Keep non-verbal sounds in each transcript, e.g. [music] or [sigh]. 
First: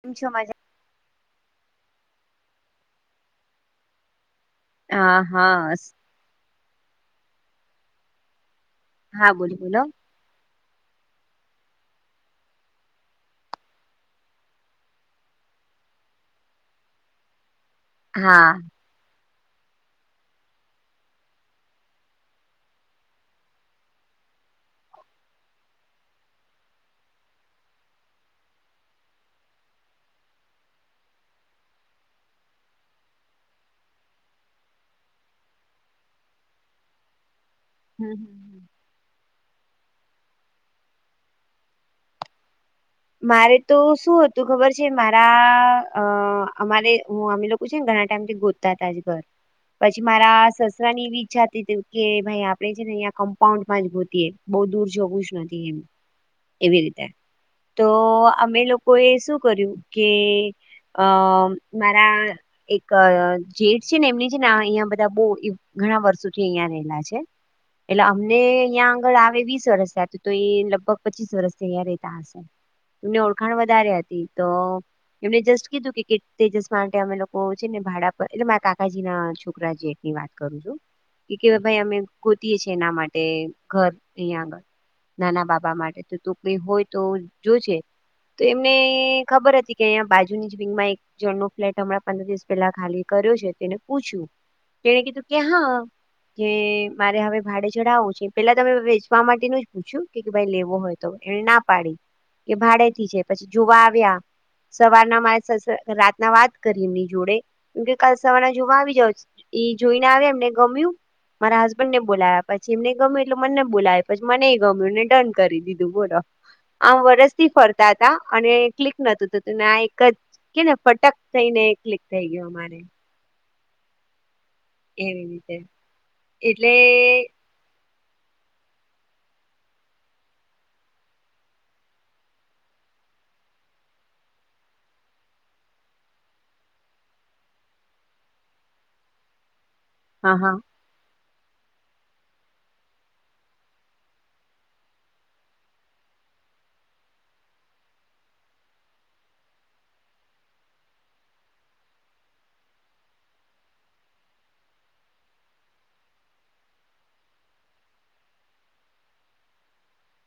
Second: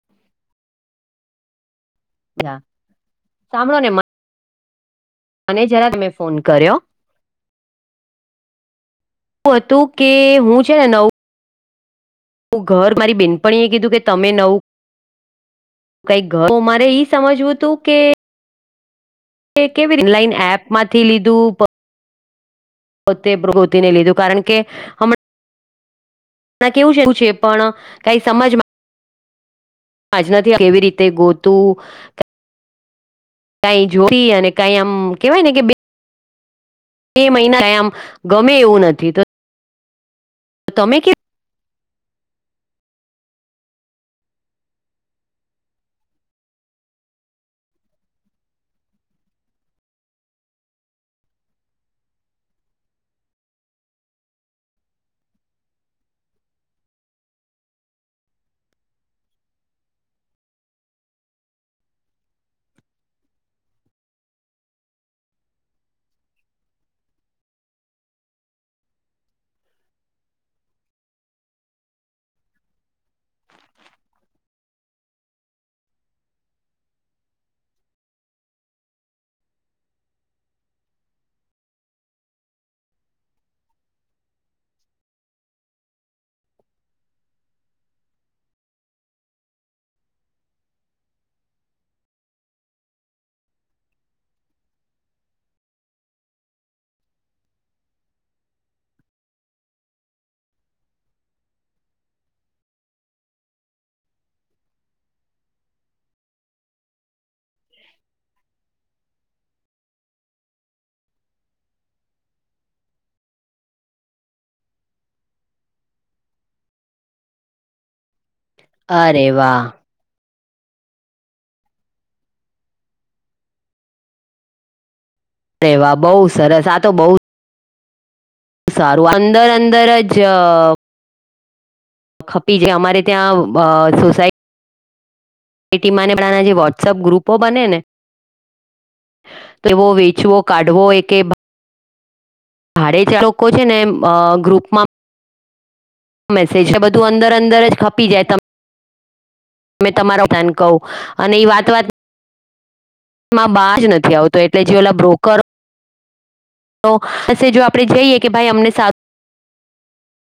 કેમ છો મજા માં હા સાંભળો ને હા મને હા જરા તમે ફોન કર્યો હા બોલો એવું બોલો હતું કે હું છે ને નવું નવું ઘર મારી બેનપણીએ કીધું કે તમે નવું કઈક ઘર મારે ઈ સમજવું હતું હા મે કેવીનલાઇન એપમાંથી લીધું પ પોતે પ્રગૃતિને લીધું કારણ કે હમણાં ણા કેવું છે એવું છે પણ કઈ સજમાં આજનાથી કેવી રીતે ગોતું કઈ જોતી અને કઈ આમ કેવાય ને કે. બે મહિના આમ હમ ગમે હમ એવું નથી તો. તો તમે કેવી. મારે તો શું હતું ખબર છે મારા અ અમારે હું અમે લોકો છે ને. ના ટાઈમથી ગોતા તજ ઘર. પછી મારા સસરા ની એવી ઈચ્છા હતી કે ભાઈ આપડે છે ને અ કમ્પાઉન્ડમાં જ ગોતી. બહ દૂર છકુશ નથી એમ એવી રીતે. તો અમે લોકો એ શું કર્યું કે. અ મારા એક જેઠ છે ને એમની છે ને અહિયાં બધા બ. ઘણા વર્ષોથી અહિયાં રહેલા છે. એટલે અમને અહં આગળ આવે વીસ વર્ષ હતું તો એ લગભગ પચીસ વર્ષથી અહિયાયા રેતા હશે. તની ઓળખાણ વધારે હતી તો. એમને જસ્ટ કીધું કે કે તેજસ માટે અમે લોકો છે ને ભાડા પર એટલે મારા કાકાજી ના છોકરા છે. વાત કરું છું ભાઈ અમે ગોતીએ છીએ એના માટે ઘર અહં આગળ. નાના બાબા માટે તો તું કઈ હોય તો જોજ. તો એમને ખબર હતી કે અહીયા બાજુની જ વિંગમાં એક જણ ન ફ્લેટ હમણાં પંદર દિવસ પહેલા ખાલી. કર છે તેને પૂછ્યું તેને કીધું ક્યા. કે મારે હવે ભાડે ચડાવો છે પેલા તમે વેચવા માટેનું જ પૂછ્યું કે ભાઈ લેવો હોય તો. એને ના પાડી એ ભાડેથી છે પછી જોવા આવ્યા. સવારના મારે રાતના વાત કરી એમની જોડે કેમકે કાલ સવારના જોવા આવી જાવ. ઈ જોઈને આવે એમને ગમ્યું. મારા હસબન્ડ ને બોલાવ્યા પછી એમને ગમ્યું એટલે મને બોલાવ પછી મને ગમ્યું ને ડન કરી દીધું બોલો. [inaudible] આમ વરસથી ફરતા હતા અને ક્લિક નતું અરે વાહ થતુંને આ એક જ. કે ને ફટક થઈ ને ક્લિક થઈ ગયો અમારે. એવી રીતે અરે વાહ બહુ સરસ એટલે. આ તો બહુ સારું અંદર અંદર જ. ખપી જે અમારે ત્યાં સોસાયટી. એ ટીમાંને જે વોટ્સપ ગ્રુપો બને ને. એવો હા વેચવો હા. કાઢવો એ કે. ભાડે ચાર લોકો છે ને ગ્રુપમાં. મેસેજ બધું અંદર અંદર જ ખપી જાય ત. તમે તમારો પ્લાન કહું અને એ વાત વાત. માં બાજ નથી આવતો એટલે જે ઓલા બ્રોકર. તો જો આપણે જઈએ કે ભાઈ અમને સાારું.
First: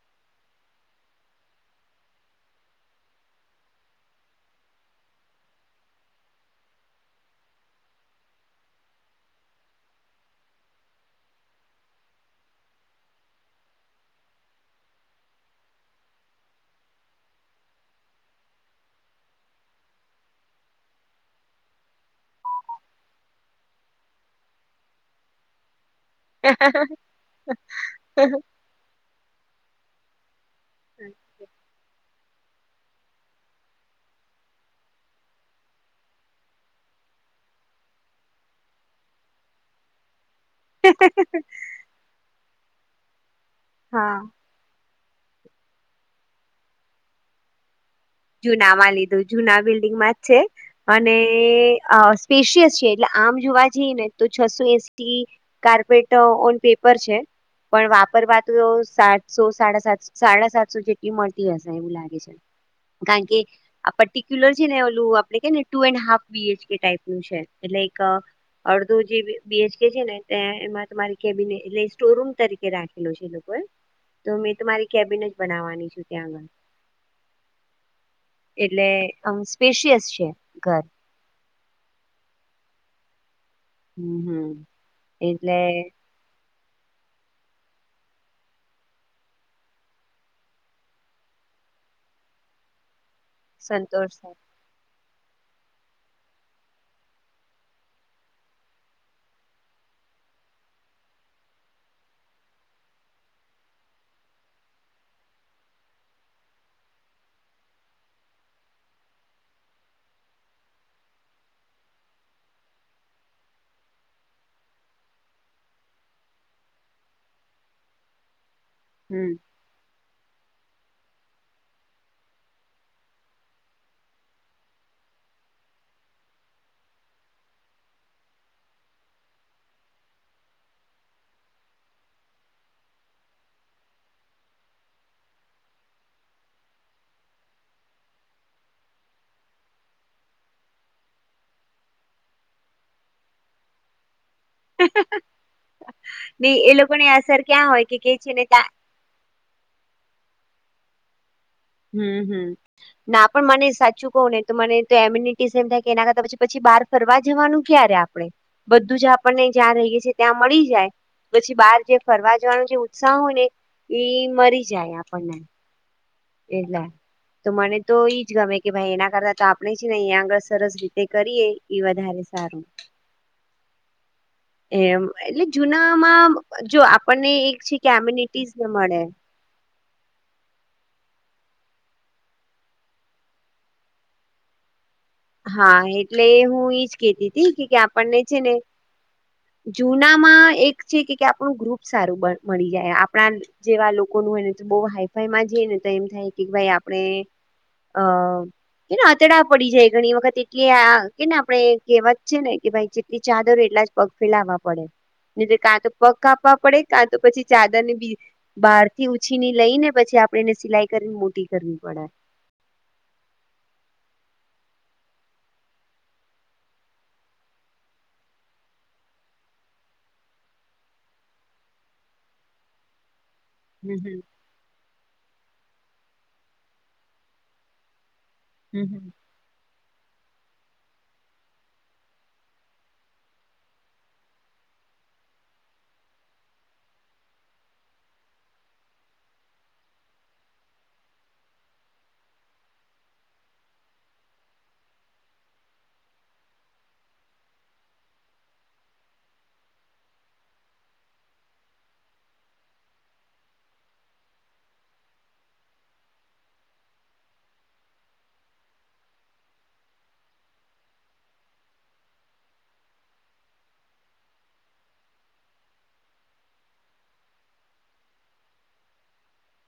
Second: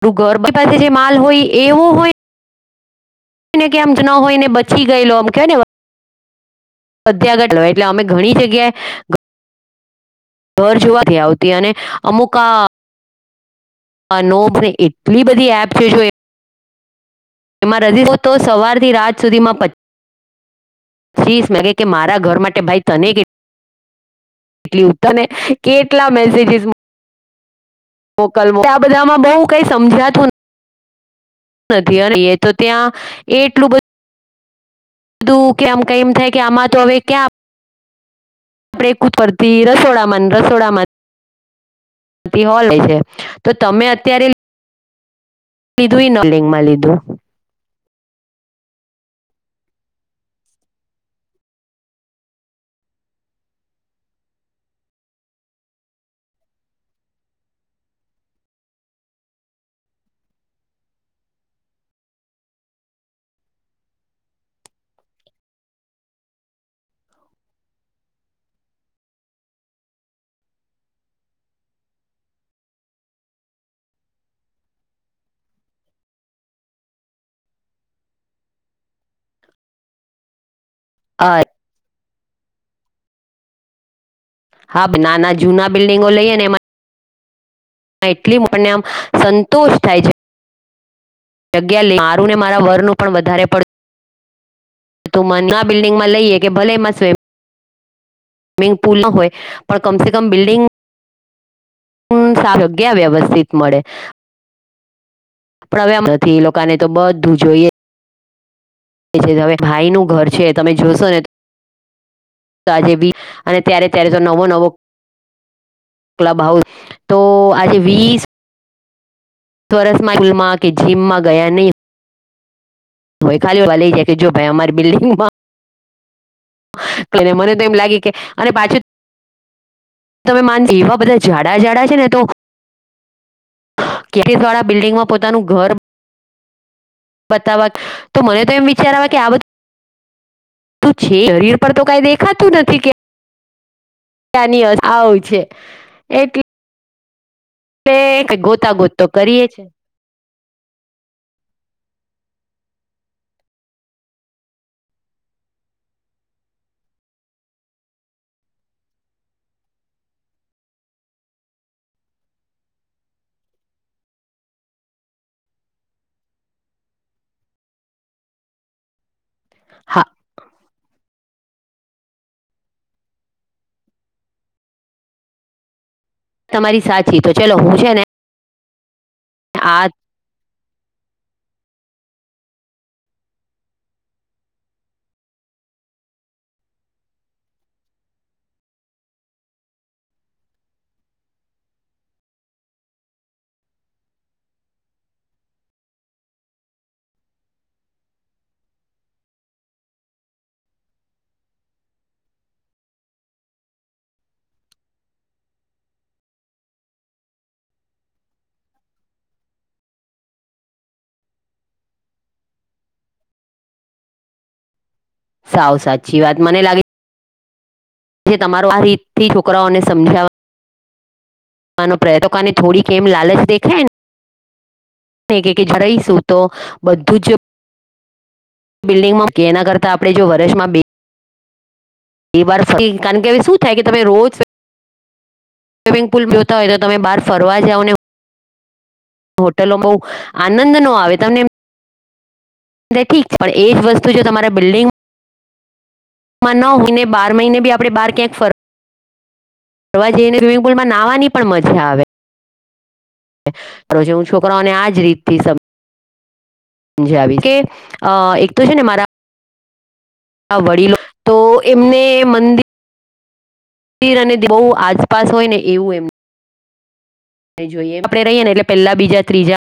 ગરું ગરબી પાસે જે માલ હોય એવો હોય. ને કે આમ જ ન હોય ને બચી ગયેલો આમ કે ને. અધ્યાગત લય એટલે અમે ઘણી જગ્યાએ. ઘર જોવાથી આવતી અને અમુક આ. આ નો મને એટલી બધી એપ છે જો એ જેમાં રજી હો તો સવારથી રાત સુધીમાં પચ. શીસ મગે કે મારા ઘર માટે ભાઈ તને કે. કેટલી ઉત્તરને કેટલા મેસેજિસ. વકલ આ બધામાં બહ કઈ સમજાતું નથી અ. તો ત્યાં એ એટલું બધું. કધું કે આમ કમ થાય કે આમાં તો હવે ક્યાં. આપણેે કૂદ કરતી રસોડામાં રસોડામાં હોલે છે. તો તમે અત્યારે. હા. લ દુંઈ ન લિંગમાં લ દું. જૂના માં લીધું જુના બિલ્ડિંગમાં જ છે અને સ્પેશિયસ છે એટલે. આમ જોવા જઈએ ને તો છસો એસટી કાર્પેટ ઓન પેપર છે. પણ વાપરવા તો સાતસો સાડા સાત સાડા સાતસો જેટલી મળતી હશે એવું લાગે છે. કારણ કે આ પર્ટિક્યુલર છે ને ઓલું આપડે કેને two and half B H K type નું છે, એટલે કા અડધો જે બી બી એચ કે છે ને, તે એમાં તો મારી કેબિને એટલે સ્ટોર રૂમ તરીકે રાખેલો છે એ લોકો [inaudible] તો મેં તો મારી કેબિન જ બનાવાની છું ત્યાં આગળ. એટલે આમ સ્પેશિયસ છે ઘર. [unintelligible] હમ હમ હાબ નાના એટલે જૂના બિલ્ડિંગો લઈએ ને એમા એટલી મને આમ સંતોષ થાય છે. જગ્યા લે મારું ને મારા વરનું પણ વધારે પડ ઓ. તું મનના બિલ્ડિંગમાં લઈએ કે ભલે એમાં સ્વિમ સ્મિંગપુલ ન હોય પણ કમસે કમ બિલ્ડિંગ હમ્મ સારુ ક્યાં વ્યવસ્થિત મળે. પણ હવે આમ નથી લોકોને તો બધું જોઈએ. હવે ભાઈનું ઘર છે તમે જોશોને આજે બી અને ત્યારે ત્યારે તો નવો નવો ક્લબ હાઉસ તો આજે વીસ હમ્મ. વરસમાં જોયું કે જીમમાં ગયા નહીં બાઈ ખાલી [unintelligible] લઈ જાય કે જો ભાઈ અમારી બિલ્ડિંગમાં કઈને મને તો એમ લાગે કે અને પાછું તમે માન જીવો એવા બધા જાડા જાાડા છે ને તો કેરીસવાળા બિલ્ડિંગમાં પોતાનું ઘર બતાવા તો મને તો એમ વિચારવા કે આ બધુ શું છે શરીર પર તો કઈ દેખાતું નથી કે તાનિયસ આવુ છે એટલે કોઈની અસર ક્યાં હોય તે કે કે કઇ છે ને ત્યાં ગોતા ગોત તો કરીએ છે. હમ્મ હમ્મ ના પણ મને સાચું કહુ ને તો મને તો એમ્યુનિટી સેમ થાય કે એના કરતા પછી પછી બહાર ફરવા જવાનું ક્યારે આપણે? બધું જ આપણને જ્યાં રહીએ છીએ ત્યાં મળી જાય. પછી બહાર જે ફરવા જવાનો જે ઉત્સાહ હોય ને એ મરી જાય આપણને. એટલે તો મને તો ઈજ ગમે કે ભાઈ એના કરત તો આપણે છે ને હા અહીંયા આગળ સરસ રીતે કરીએ. એ વધારે સારું એમ એટલે જૂના આમા જો તમારી સાચી આપણને તો ચલો એક હું છે કે ને એમ્યુનિટી મળે. આ હા એટલે હું ઇજ કેતી હતી કે આપણને છે ને જુનામાં એક છે કે આપણું ગ્રુપ સારું મ મળી જાય આપણા જેવા લોકો હોયને તો બહુ હાઈફાઈ માં જને તો એમ થાય કે ભાઈ આપણે હ એને આતેડા પડી જાય. ઘણી વખત એટલી આ કેને આપણે કહેવાત છે ને કે ભાઈ જેટલી ચાદર એટલા જ પગ ફેલાવા પડે. એટલે કાં તો પગ આપવા પડે કાં તો પછી ચાદર ને બી બહાર થી ઉછી ને લઈ ને પછી આપણેેને સિલાઈ કરીને મોટી કરવી પડે. [inaudible] સાવ સાચી વાત મને લાગે જે તમારો આ રીતથી છોકરાઓને સમજાવા આનો પ્રય તો કાને થોડીક એમ લાલચ દેખાય હમ હમ ને કે જરાય સુતો બધુંજ [inaudible] હમ હમ. બિલ્ડિંગ મોટી એના કારણ તા આપણે જો વર્ષમાં બે એ વર્ષથી કારણ કેવે શું થાય કે તમે રોજ સ્વિમિંગ પુલ જોતા હોય તો તમે બહાર ફરવા જાઓ ને હોટેલો બહુ આનંદ નો આવે તમને ઠીક પણ એ જ વસ્તુ જો તમારા બિલ્ડિંગ મા નો હોઈને બાર મહિને બી આપણે બહાર ક્યાંક ફર વા જઈને સ્વિમિંગ પુલમા નાવાની પણ મજા આવે. રોજી હું છોકરાઓને આજ રીત થી સમ જાવીસ કે એક તો છે ને મારા વડીલો તો એમને મંદિર ર અને બહુ આસપાસ હોય ને એવું એમ જોઈએ આપણે રહીએ ને એટલે પહેલા બીજા ત્રીજા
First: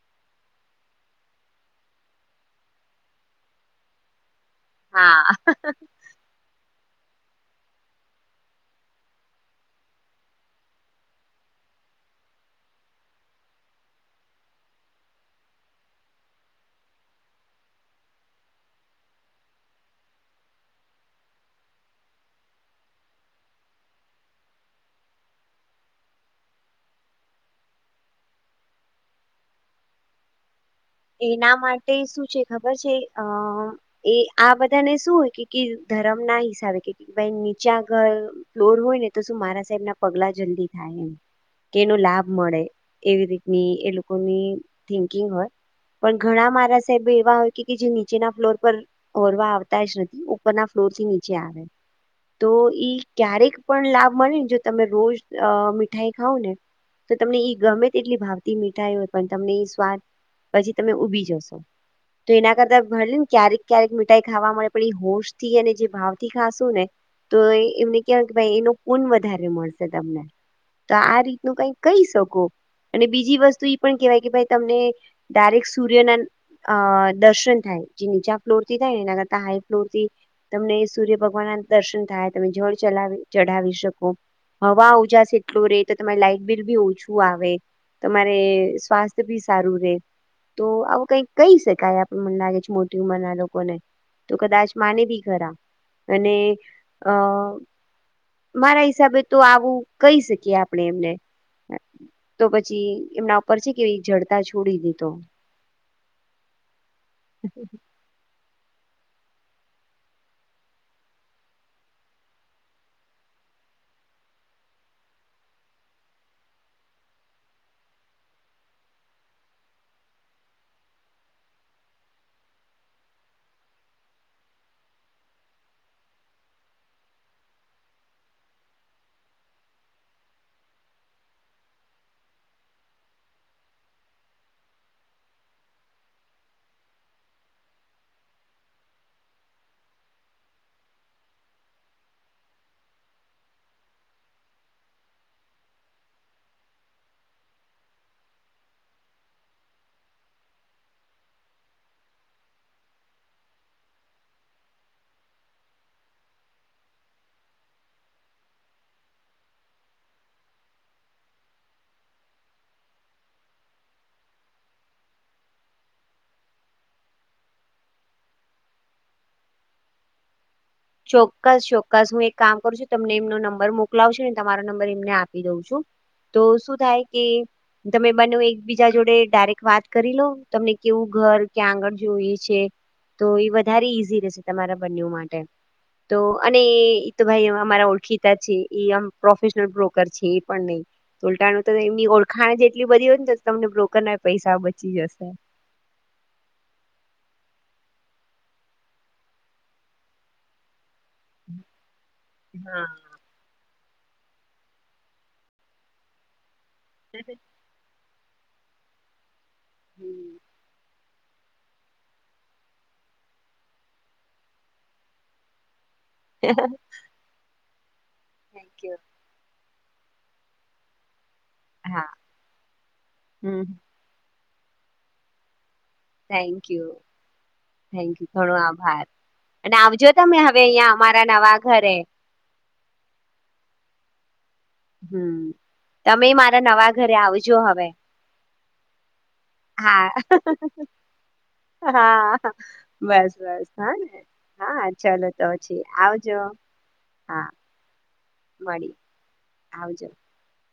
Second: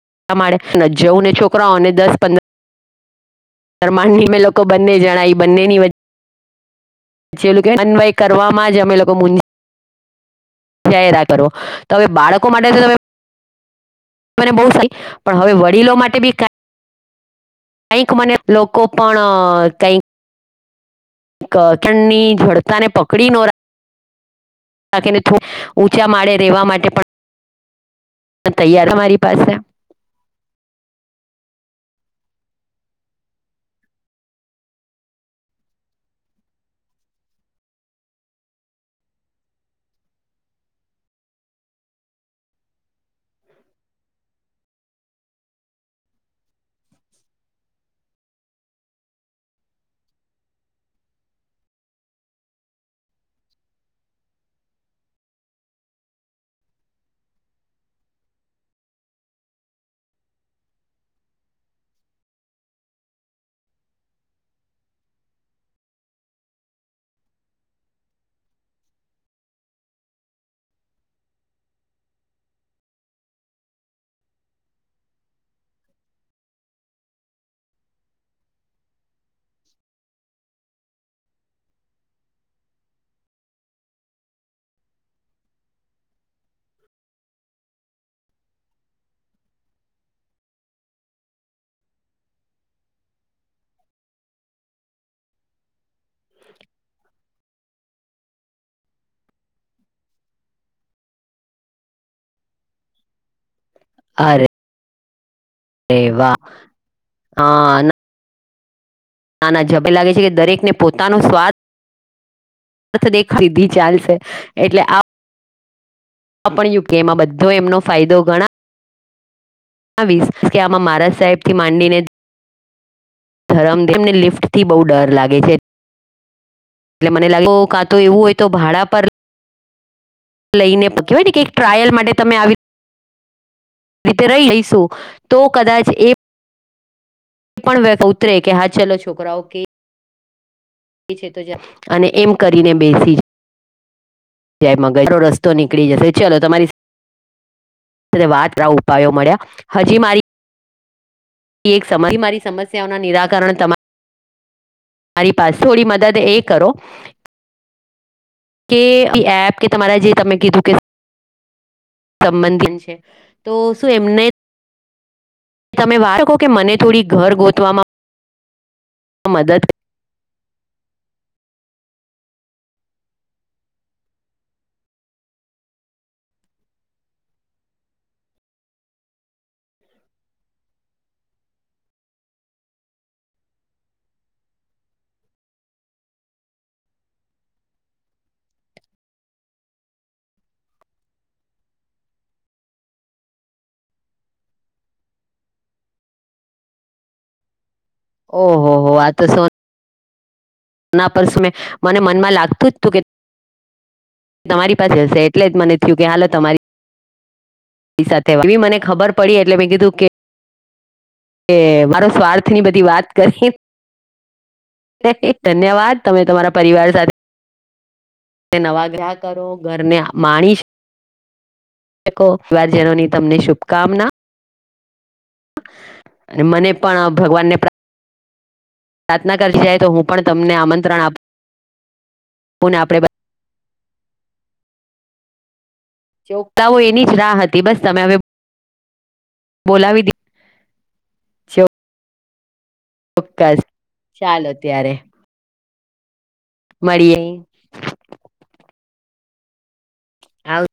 [unintelligible] જા માળે જવું ને છોકરાઓને દસ પંદર માળે મે કો બંને જણાય હા બંનેની વ ચે ઓલુ કેવાય ન અન્વય કરવામાં જ અમે લોકો મુંજ જાયરા કરો તો હવે બાળકો માટે તો તમે મને બહ સારી પણ હવે વડીલો માટે બી કાઈ કંઈક મને લોકો પણ કંઈક ક ઠંડી જડતાને પકડી ન રાખ ખેને ઊંચા માળે રહેવા માટે પણ તૈયાર મારી પાસે એના માટે શું છે ખબર છે અ એ આ બધાને શું હોય કે ધ રમ ના હિસાબે નીચા ઘર ફ્લોર હોય ને તો શું મારા સાહેબ ના પગલા જલ્દી થાય એમ. કેનો લાભ મળે એવી રીતની એ લોકોની થિંકિંગ હોય. પણ ઘણા મારા સાહેબો એવા હોય કે જે નીચેના ફ્લોર પર ઓરવા આવતા જ નથી ઉપરના ફ્લોર થી નીચે આવે. તો ઈ ક્યારેક પણ લાભ મળને ને જો તમે રોજ મીઠાઈ ખાવ ને તો તમને ઈ ગમે તેટલી ભાવતી મીઠાઈ હોય પણ તમને એ સ્વાદ પછી તમે ઉભી જશો. તો એના કરતા ભલે ને ક્યારેક ક્યારેક મીઠાઈ ખાવા મળે પણ હોશ થી અને જે ભાવ થી ખાશું ને તો એમને કેવાય ભાઈ એનો પુન વધારે મળશે તમને તો આ રીતનું કઈક કહી શકો અને બીજી વસ્તુ એ પણ કેહેવાય કે ભાઈ તમને તારેક સૂર્યના અ દર્શન થાય જે નીચા ફ્લોર થી થાયને એના કરતા હાઈ ફ્લોર થી તમને સૂર્ય ભગવાન દર્શન થાય તમે જળ ચલા ચઢાવી શકો હવા ઉજશે એટલું રે તો તમારી લાઈટ બિલ બી ઓછું આવે. તમારે સ્વાસ્થ્ય ભી સારું રે. તો આવું કઈ કહી શકાય આપડ મને લાગે છે મોટી ઉંમર ના લોકોને. તો કદાચ માને બી ખરા અને અ મારા હિસાબે તો આવું કહી શકીએ આપણે એમને તો પછી એમના ઉપર છે કેવી જડતા છોડી દીધો. એવા હા નાના ઝબે લાગે છે કે દરેકને પોતાનો સ્વાદ ર્થ દેખીધી ચાલશે એટલે આ પણ યુકેમાં બધો એમનો ફાયદો ઘણા વીશ કે આમા મહારાજ સાહેબથી માંડીને ધરમદેને લિફ્ટથી બહુ ડર લાગે છે. એટલે મને લાગે કાં તો એવું હોય તો ભાડા પર લઈને પ કેવાય ને કે એક ટ્રાયલ માટે તમે આવી રીતે રઈ લઈશુ તો કદાચ એ [unintelligible] એ પણ વે ઉતરે કે હા ચલો છોકરાઓ કે [unintelligible] છે તો છે અને એમ કરીને બેસી જ મગજનો રસ્તો નીકળી જશે ચાલો તમારી વાત ઉપાયો મળ્યા હજી મારી એક સમ મારી સમસ્યાઓના નિરાકરણ તમા તમારી પાસે થોડી મદદ એ કરો કે એપ કે તમારે જે તમે કીધું કે સંબંધ પણ છે તો શું એમને તમે વાચકો કે મને થોડી ઘર ગોતવામાં [unintelligible] આ મદદ ચોક્કસ ચોક્કસ હું એક કામ કરું છું તમને એમનો નંબર મોકલાવુછું ને તમારો નંબર એમને આપી દઉં છું. તો શું થાય કે તમે બને એકબીજા જોડે ડાયરેક્ટ વાત કરી લો તમને કેવું ઘર ક્યાં આગળ જોઈ છે. તો એ વધારે ઈઝી રહેશે તમારા બંને માટે હ [unintelligible] તો અને એ તો ભાઈ અમારા ઓળખીતા છે એમ પ્રોફેશનલ બ્રોકર છે એ પણ નહી ઉલટાનું તો એમની ઓળખાણ જેટલી બધી હોય ને તો તમને બ્રોકર ના પૈસા બચી જશે. [unintelligible] ઓહો હો આ તો સો આના પરમે મને મનમાં લાગતું જ હા. તું કે તમારી પાસે હશે એટલે જ મને થયું કે હાલત અમારી એ [unintelligible] એ સાથે મને ખબર પડી એટલે મેં કીધું કે હમ કે મારો સ્વાર્થ ની બધી વાત કરી [unintelligible] એક ધન્યવાદ તમે તમારા પરિવાર સાથે તે થેન્ક નવા યુ ગ્રાહકરો ઘરને માણીશ હા, [unintelligible] વારજનોની તમને હમ શુભકામના અને થેન્ક મને યુ પણ ભગવાન ને પ્રા થેન્ક યુ થોડો આભાર અને તો હું આવજો પણ તમે હવે અહિયાં અમારા નવા ઘરે. [unintelligible] પને આપણે- [unintelligible] હમ તમે મારા ચોકતાઓ નવા એની ઘરે જ રાહ હતી આવજો બસ હવે તમે બોલાવી હા [unintelligible] દી હા. બસ ચોક્કસ બસ હા ને ચાલો હા ત્યારે ચલો તો પછી આવ આવજો મળીએ હા ફળી આવજો. આવ